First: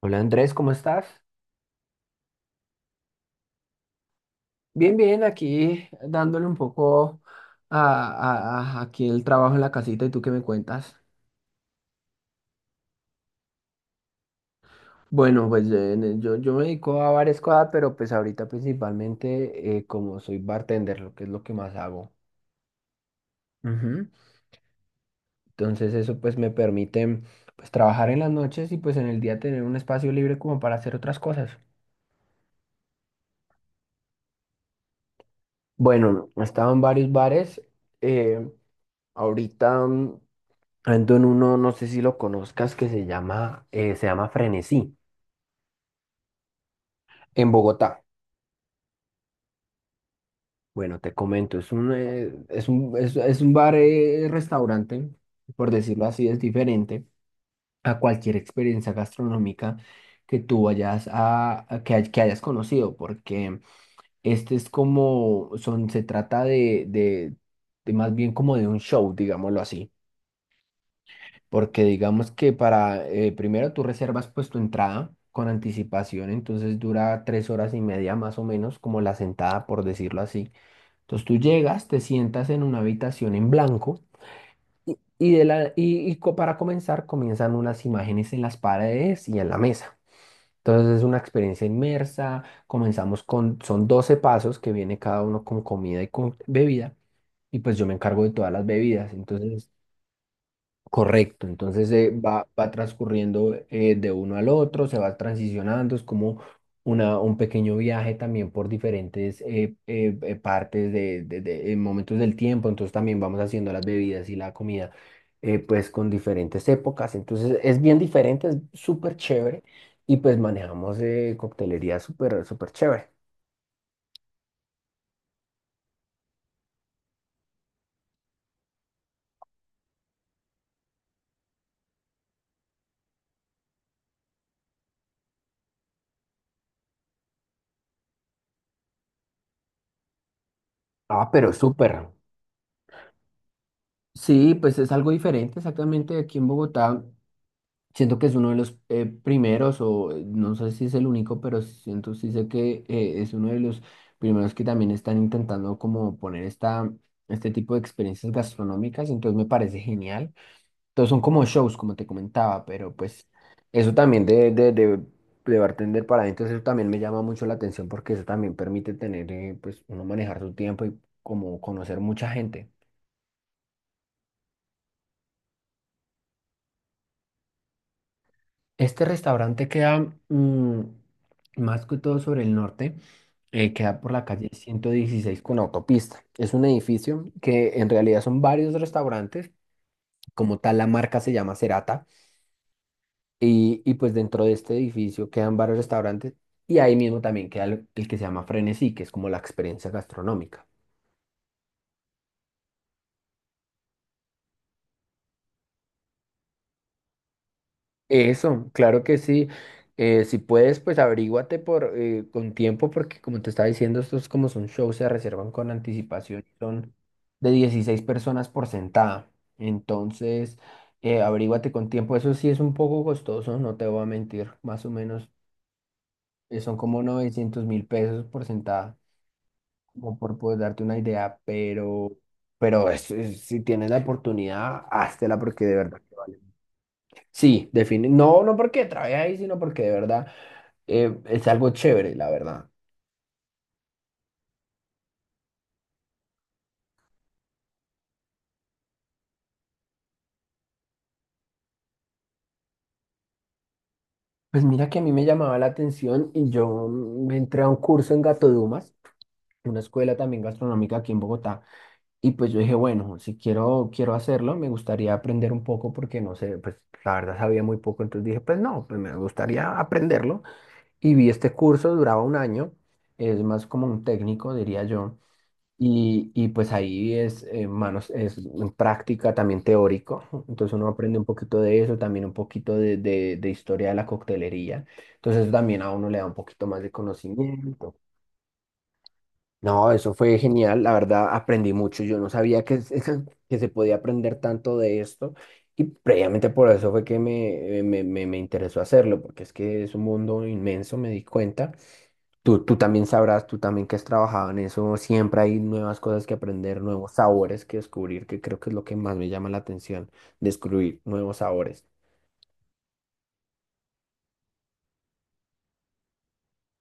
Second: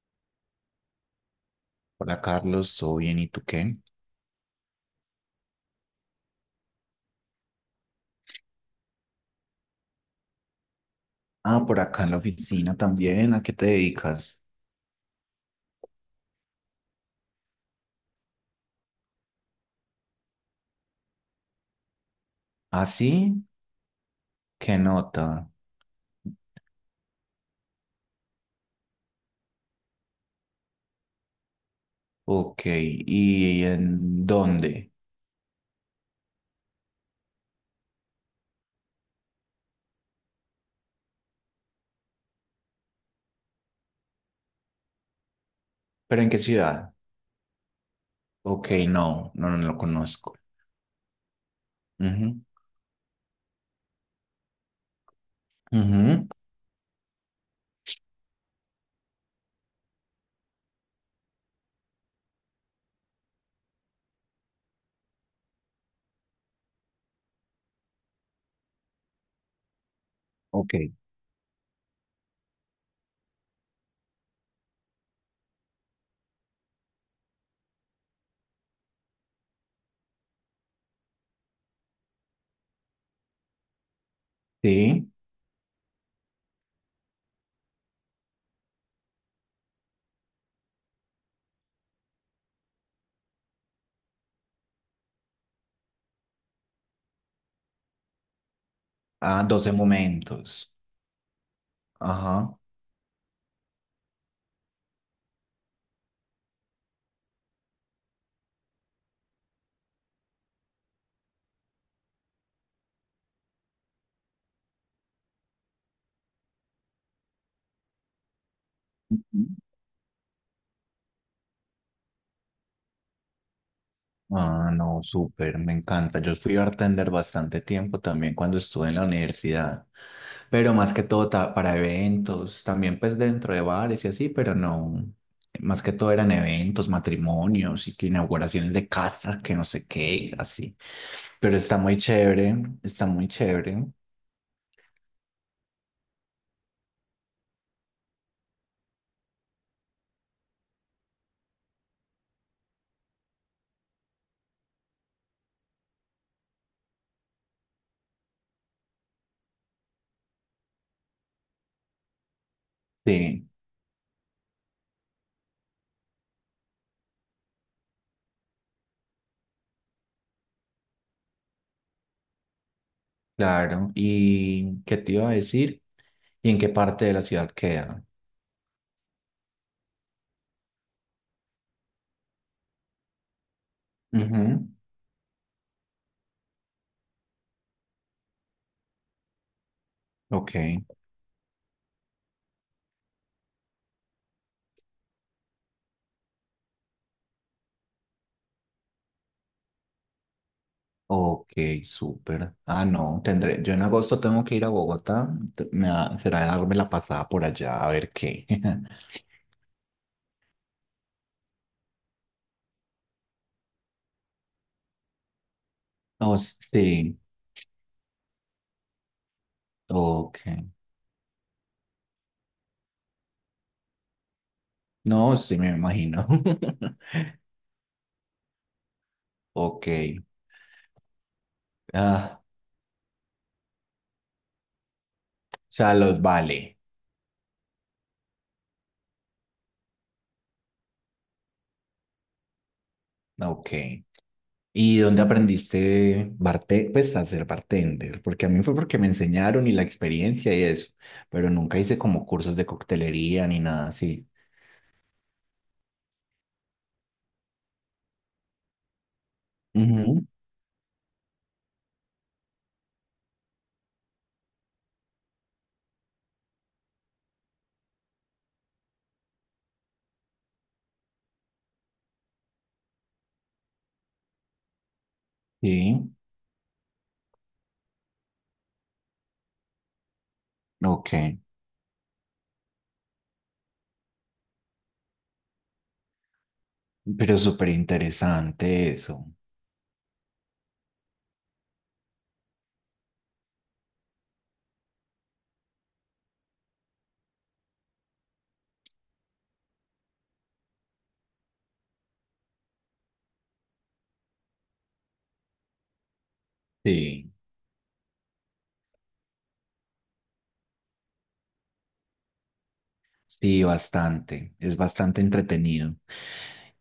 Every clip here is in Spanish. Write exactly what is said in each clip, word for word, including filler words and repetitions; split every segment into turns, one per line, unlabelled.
Hola Andrés, ¿cómo estás?
Hola Carlos, ¿todo bien? ¿Y tú qué?
Bien, bien, aquí dándole un poco a, a- a- aquí el trabajo en la casita y ¿tú qué me cuentas?
Ah, por acá en la oficina también. ¿A qué te dedicas?
Bueno, pues eh, ne- yo, yo me dedico a varias cosas, pero pues ahorita principalmente eh, como soy bartender, lo que es lo que más hago.
¿Ah, sí?
Ujú.
¿Qué nota?
Entonces eso pues me permite pues trabajar en las noches y pues en el día tener un espacio libre como para hacer otras cosas.
Ok, ¿y en dónde?
Bueno, he estado en varios bares. eh, ahorita... mm, ando en uno, no sé si lo conozcas, que se llama, eh, se llama Frenesí,
¿Pero en qué ciudad?
en Bogotá.
Ok, no, no, no lo conozco.
Bueno, te comento, es un, eh,
Ujú,
es un, es, es un bar, eh, restaurante, por decirlo
ujú,
así, es diferente a cualquier experiencia gastronómica que tú vayas a, a que, hay- que hayas conocido, porque este es como, son, se trata de, de, de más bien como de un show, digámoslo así.
Ok,
Porque digamos que para, eh, primero tú reservas pues tu entrada con anticipación, entonces dura tres horas y media más o menos, como la sentada por decirlo así. Entonces tú llegas, te sientas en una habitación en blanco y,
sí.
y de la, y, y co- para comenzar comienzan unas imágenes en las paredes y en la mesa. Entonces es una experiencia inmersa, comenzamos con, son doce pasos que viene cada uno con comida y con bebida. Y pues yo me encargo de todas las bebidas.
Ah,
Entonces
doce momentos.
correcto, entonces eh, va,
Ajá.
va transcurriendo eh, de uno al otro, se va transicionando, es como una, un pequeño viaje también por diferentes eh, eh, eh, partes de, de- de- en momentos del tiempo, entonces también vamos haciendo las bebidas y la comida, eh, pues con diferentes épocas. Entonces es bien diferente, es súper chévere y pues manejamos eh, coctelería súper, súper chévere.
Ah, no, súper, me encanta. Yo fui bartender bastante tiempo también cuando estuve en la universidad. Pero más que todo ta- para eventos, también pues dentro de bares y así, pero no, más que todo eran eventos, matrimonios y que inauguraciones de casa, que no sé qué, así.
Ah, pero
Pero está muy
súper.
chévere, está muy chévere.
Sí, pues es algo diferente exactamente aquí en Bogotá. Siento que es uno de los eh, primeros, o eh, no sé si es el único, pero siento, sí sé que eh, es uno de los primeros que también están intentando como poner esta, este tipo de experiencias gastronómicas, entonces me parece genial. Entonces son como shows, como te comentaba, pero pues
Sí,
eso también de, de, de, de bartender para adentro, eso también me llama mucho la atención porque eso también permite tener, eh, pues uno manejar su tiempo y como conocer mucha gente.
claro. ¿Y qué te iba a decir? ¿Y en qué parte de la ciudad queda?
Este restaurante queda, mm, más que todo sobre el norte, eh, queda por la calle
Ujú,
ciento dieciséis con autopista. Es un edificio que en realidad son varios restaurantes.
Ok,
Como tal la marca se llama Cerata, y, y pues dentro de este edificio quedan varios restaurantes y ahí mismo también queda el, el que se llama Frenesí, que es como la experiencia gastronómica.
ok, súper. Ah, no, tendré, yo en agosto tengo que ir a Bogotá, te- me da- será darme la pasada por allá a ver qué.
Eso, claro que sí. Eh, si puedes, pues averíguate por, eh, con tiempo, porque como te estaba diciendo, estos como son shows, se reservan con
Oh,
anticipación, son
sí.
de dieciséis personas por sentada.
Ok.
Entonces, eh, averíguate con tiempo. Eso sí es un poco costoso, no te voy a mentir, más o menos
No, sí me imagino.
eh, son como novecientos mil pesos por sentada,
Ok.
como por poder darte una idea, pero,
Ah,
pero es- es- si tienes la oportunidad, háztela,
o
porque de
sea,
verdad que
los
vale.
vale.
Sí, define. No, no porque trae ahí, sino porque de verdad eh, es algo chévere, la verdad.
Ok. ¿Y dónde aprendiste barte pues a ser bartender? Porque a mí fue porque me enseñaron y la experiencia y eso, pero nunca hice como cursos de coctelería ni nada así.
Pues mira que a mí me llamaba la atención y yo me entré a un curso en Gato Dumas, una escuela
Ujú,
también gastronómica aquí en Bogotá, y pues yo dije, bueno, si quiero, quiero hacerlo, me gustaría aprender un poco porque no sé, pues la verdad sabía muy poco, entonces dije, pues no, pues me gustaría aprenderlo. Y vi este curso, duraba un año, es más como un técnico, diría yo.
Sí,
Y, y pues ahí es, eh, manos, es en práctica, también teórico. Entonces uno aprende un
ok.
poquito de eso, también un poquito de, de, de historia de la coctelería. Entonces eso también a uno le da un poquito más de
Pero súper
conocimiento.
interesante eso.
No, eso fue genial, la verdad aprendí mucho. Yo no sabía que, se- que se podía aprender tanto de esto, y previamente por eso fue que me, me, me, me interesó hacerlo, porque es que es un mundo inmenso, me di cuenta. Tú, tú también sabrás, tú también que has trabajado en eso, siempre hay nuevas cosas que aprender, nuevos
Sí.
sabores que descubrir, que creo que es lo que más me llama la atención, descubrir nuevos sabores.
Sí, bastante. Es bastante entretenido.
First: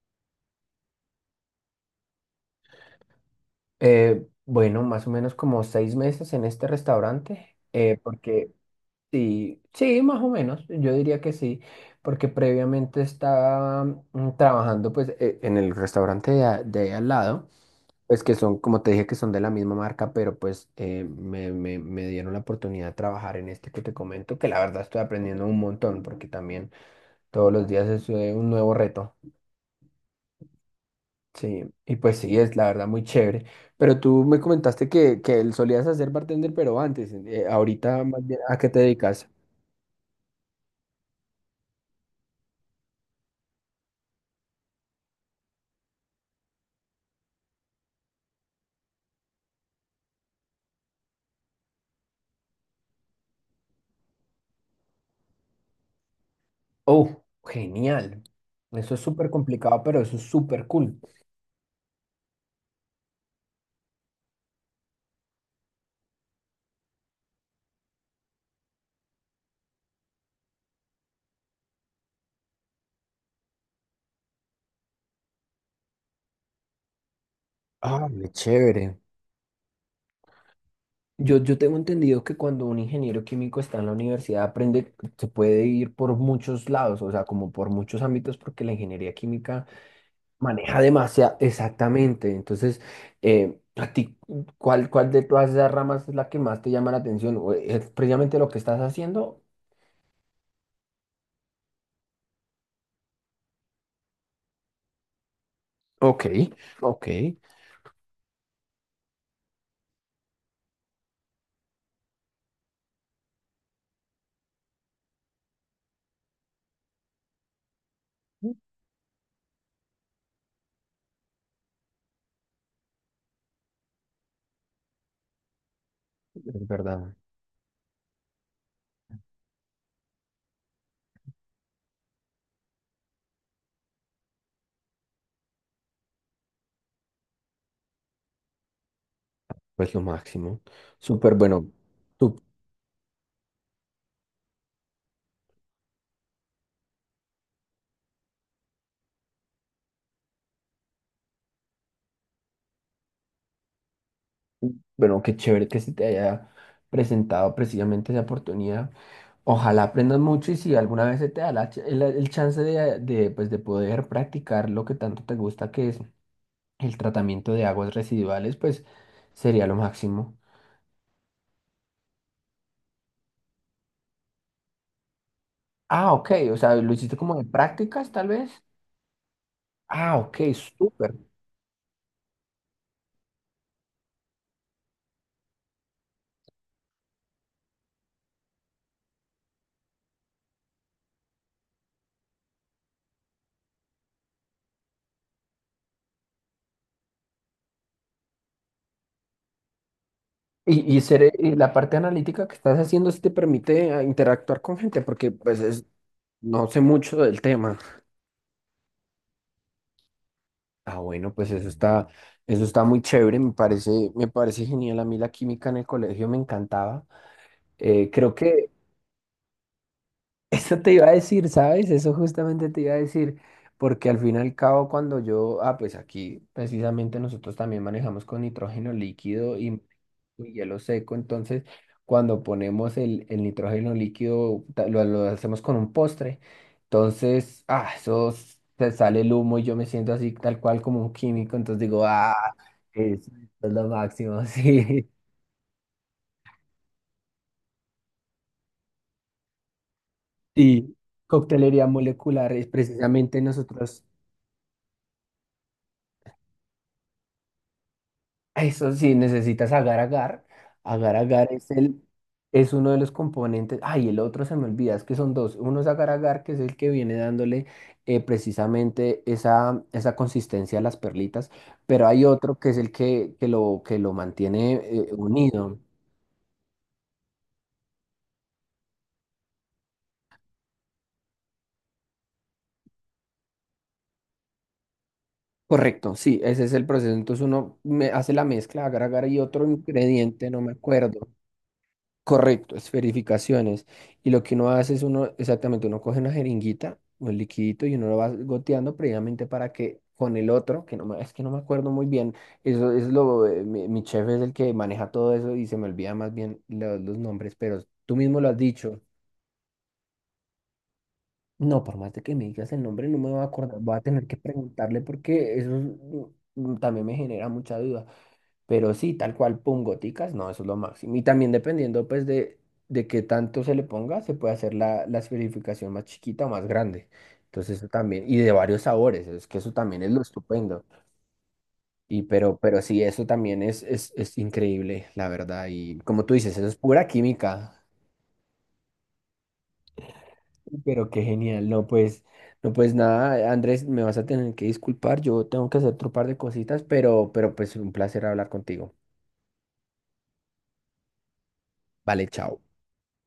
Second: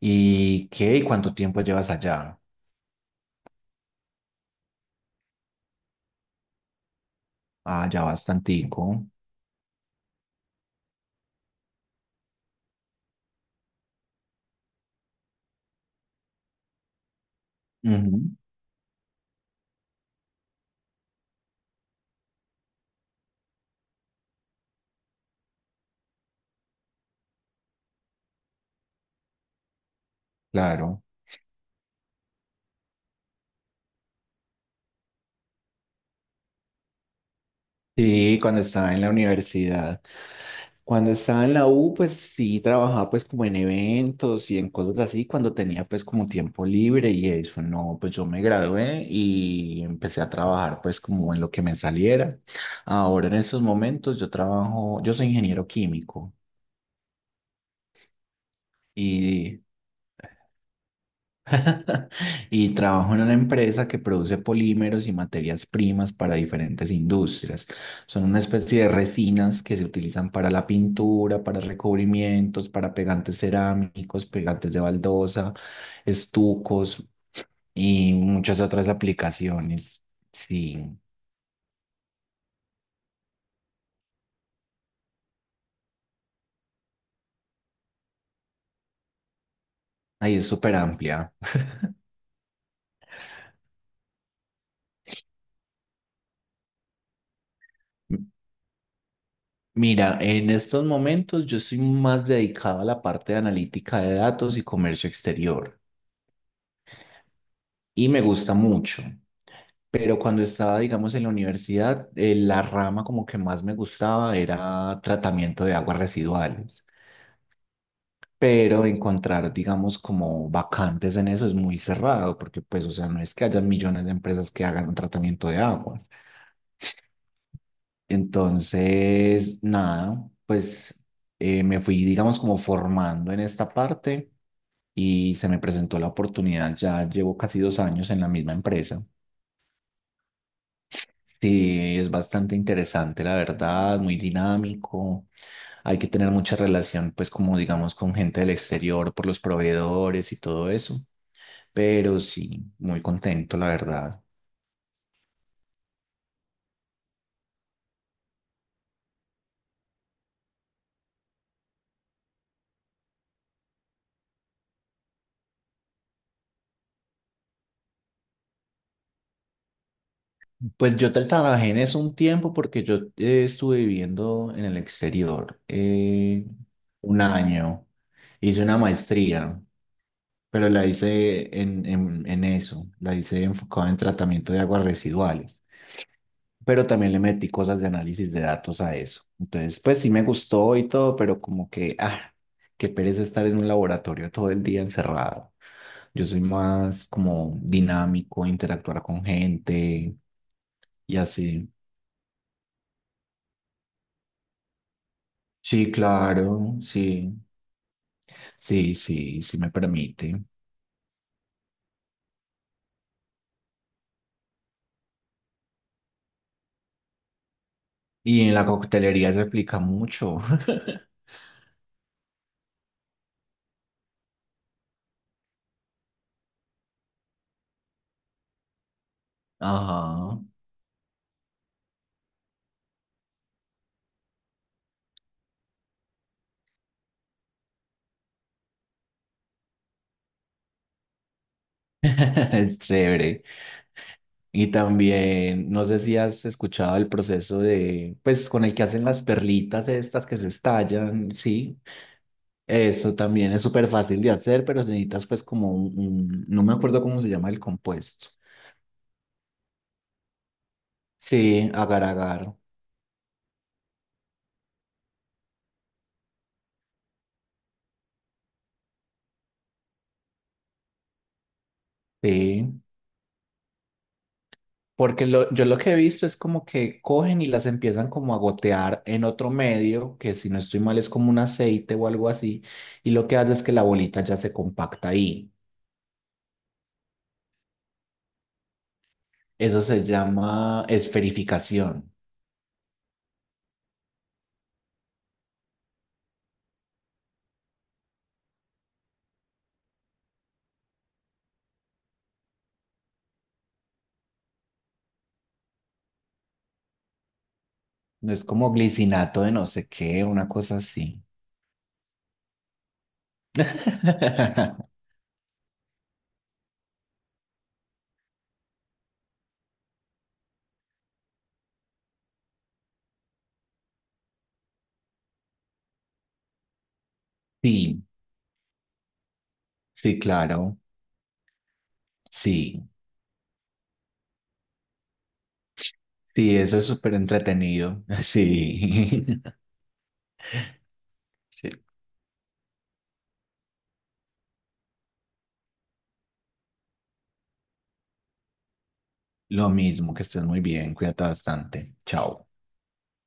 ¿Y qué? ¿Y cuánto tiempo llevas allá?
Eh, bueno, más o menos como seis meses en este restaurante,
Ah,
eh,
ya
porque
bastantico.
sí, sí, más o menos, yo diría que sí, porque previamente estaba, mm, trabajando pues e- en el restaurante de, a- de al lado,
Ujú,
pues que son, como te dije, que son de la misma marca, pero pues eh, me, me, me dieron la oportunidad de trabajar en este que te comento, que la verdad estoy aprendiendo un montón, porque también todos los días es eh, un nuevo reto.
Claro.
Sí, y pues sí, es la verdad muy chévere. Pero tú me comentaste que, que solías hacer bartender, pero antes, eh, ahorita más bien,
Sí,
¿a
cuando
qué te
estaba en la
dedicas?
universidad. Cuando estaba en la U, pues sí trabajaba pues como en eventos y en cosas así, cuando tenía pues como tiempo libre y eso, no, pues yo me gradué y empecé a trabajar pues como en lo que me saliera. Ahora en estos momentos yo trabajo, yo soy ingeniero químico
Oh, genial. Eso es súper
y
complicado, pero eso es súper cool.
y trabajo en una empresa que produce polímeros y materias primas para diferentes industrias. Son una especie de resinas que se utilizan para la pintura, para recubrimientos, para pegantes cerámicos, pegantes de baldosa, estucos
Ah,
y
qué
muchas otras
chévere.
aplicaciones. Sí,
Yo, yo tengo entendido que cuando un ingeniero químico está en la universidad, aprende, se puede ir por muchos lados, o sea, como por muchos ámbitos, porque la ingeniería química
ahí es súper
maneja
amplia.
demasiado, exactamente. Entonces, eh, a ti, ¿cuál, cuál de todas esas ramas es la que más te llama la atención? ¿O ¿Es precisamente lo que estás haciendo?
Mira, en estos momentos yo soy más dedicado a la parte de analítica de datos y comercio exterior
Ok, ok, es
y me gusta mucho. Pero cuando estaba, digamos, en la universidad, eh, la rama como que más me gustaba era tratamiento de aguas residuales. Pero encontrar, digamos, como vacantes en eso es muy cerrado, porque pues, o sea, no es que haya millones de empresas que hagan un tratamiento de agua.
verdad,
Entonces, nada, pues eh, me fui, digamos, como formando en esta parte y se me presentó la oportunidad. Ya llevo casi dos años en la misma empresa.
pues lo máximo. Súper bueno.
Sí, es bastante interesante, la verdad, muy dinámico. Hay que tener mucha relación, pues como digamos, con gente del exterior por los proveedores y todo eso. Pero sí, muy contento, la verdad.
Bueno, qué chévere que se te haya presentado precisamente esa oportunidad. Ojalá aprendas mucho, y si alguna vez se te da la ch- el, el chance de, de, pues, de poder practicar lo que tanto te gusta, que es el tratamiento de aguas residuales, pues sería lo máximo.
Pues yo tra- trabajé en eso un tiempo porque yo eh, estuve viviendo en el exterior
Ah, ok,
eh,
o sea, lo hiciste
un
como de
año.
prácticas tal
Hice
vez.
una maestría,
Ah, ok,
pero la
súper.
hice en, en, en eso. La hice enfocada en tratamiento de aguas residuales. Pero también le metí cosas de análisis de datos a eso. Entonces, pues sí me gustó y todo, pero como que, ah, qué pereza estar en un laboratorio todo el día encerrado. Yo soy más como dinámico, interactuar con gente
Y, y,
y
ser- y
así.
la parte analítica que estás haciendo si te permite, ah, interactuar con gente, porque pues es-
Sí,
no
claro,
sé mucho
sí,
del tema.
sí, sí, sí me permite.
Ah, bueno, pues eso está, eso está muy chévere, me parece, me parece genial. A mí la química en el colegio me encantaba. Eh, creo
Y en la
que
coctelería se aplica mucho.
eso te iba a decir, ¿sabes? Eso justamente te iba a decir, porque al fin y al cabo cuando yo, ah, pues aquí precisamente nosotros también manejamos con nitrógeno líquido y,
Ajá,
y hielo seco, entonces cuando ponemos el, el nitrógeno líquido ta- lo, lo hacemos con un postre, entonces, ah, eso se sale el humo y yo me siento así tal cual como un químico, entonces digo, ah,
es
eso
chévere.
es lo máximo.
Y
Sí.
también, no sé si has escuchado el proceso de, pues con el que hacen las perlitas estas que se
Y
estallan, sí.
coctelería molecular es
Eso
precisamente
también es súper
nosotros.
fácil de hacer, pero necesitas pues como un, un- no me acuerdo cómo se llama el compuesto.
Eso sí, necesitas agar agar. Agar agar es
Sí,
el,
agar agar,
es uno de los componentes. Ay, el otro se me olvida, es que son dos. Uno es agar agar, que es el que viene dándole, eh, precisamente esa, esa consistencia a las perlitas, pero hay otro que es
sí.
el que, que lo, que lo mantiene eh,
Porque lo, yo lo
unido.
que he visto es como que cogen y las empiezan como a gotear en otro medio, que si no estoy mal es como un aceite o algo así, y lo que hace es que la bolita ya se compacta ahí.
Correcto, sí, ese es el proceso. Entonces uno me hace la mezcla, agar agar y otro
Eso se
ingrediente, no me
llama
acuerdo.
esferificación.
Correcto, es verificaciones. Y lo que uno hace es uno, exactamente, uno coge una jeringuita, un liquidito y uno lo va goteando previamente para que con el otro, que no me, es que no me acuerdo muy bien, eso es lo, eh, mi, mi chef es el que maneja todo eso y se me olvida más bien lo- los nombres, pero tú
No
mismo
es
lo has
como
dicho.
glicinato de no sé qué, una cosa así.
No, por más de que me digas el nombre, no me voy a acordar, voy a tener que preguntarle, porque eso es, mm, mm, también me genera mucha duda. Pero sí, tal cual, pum, goticas, no, eso es lo máximo. Y también dependiendo, pues, de, de qué tanto se le ponga, se puede hacer la, la esferificación más chiquita o más grande. Entonces, eso
Sí,
también, y de varios sabores, es que eso también es
sí,
lo
claro.
estupendo. Y pero, pero
Sí,
sí, eso también es, es, es increíble, la verdad. Y como tú
sí,
dices, eso es
eso es
pura
súper
química.
entretenido. Sí.
Pero qué genial,
Sí.
no, pues, no, pues nada, Andrés, me vas a tener que disculpar, yo tengo que hacer otro par de cositas, pero, pero pues un placer hablar contigo.
Lo mismo, que estés muy bien, cuídate bastante.
Vale,
Chao.
chao.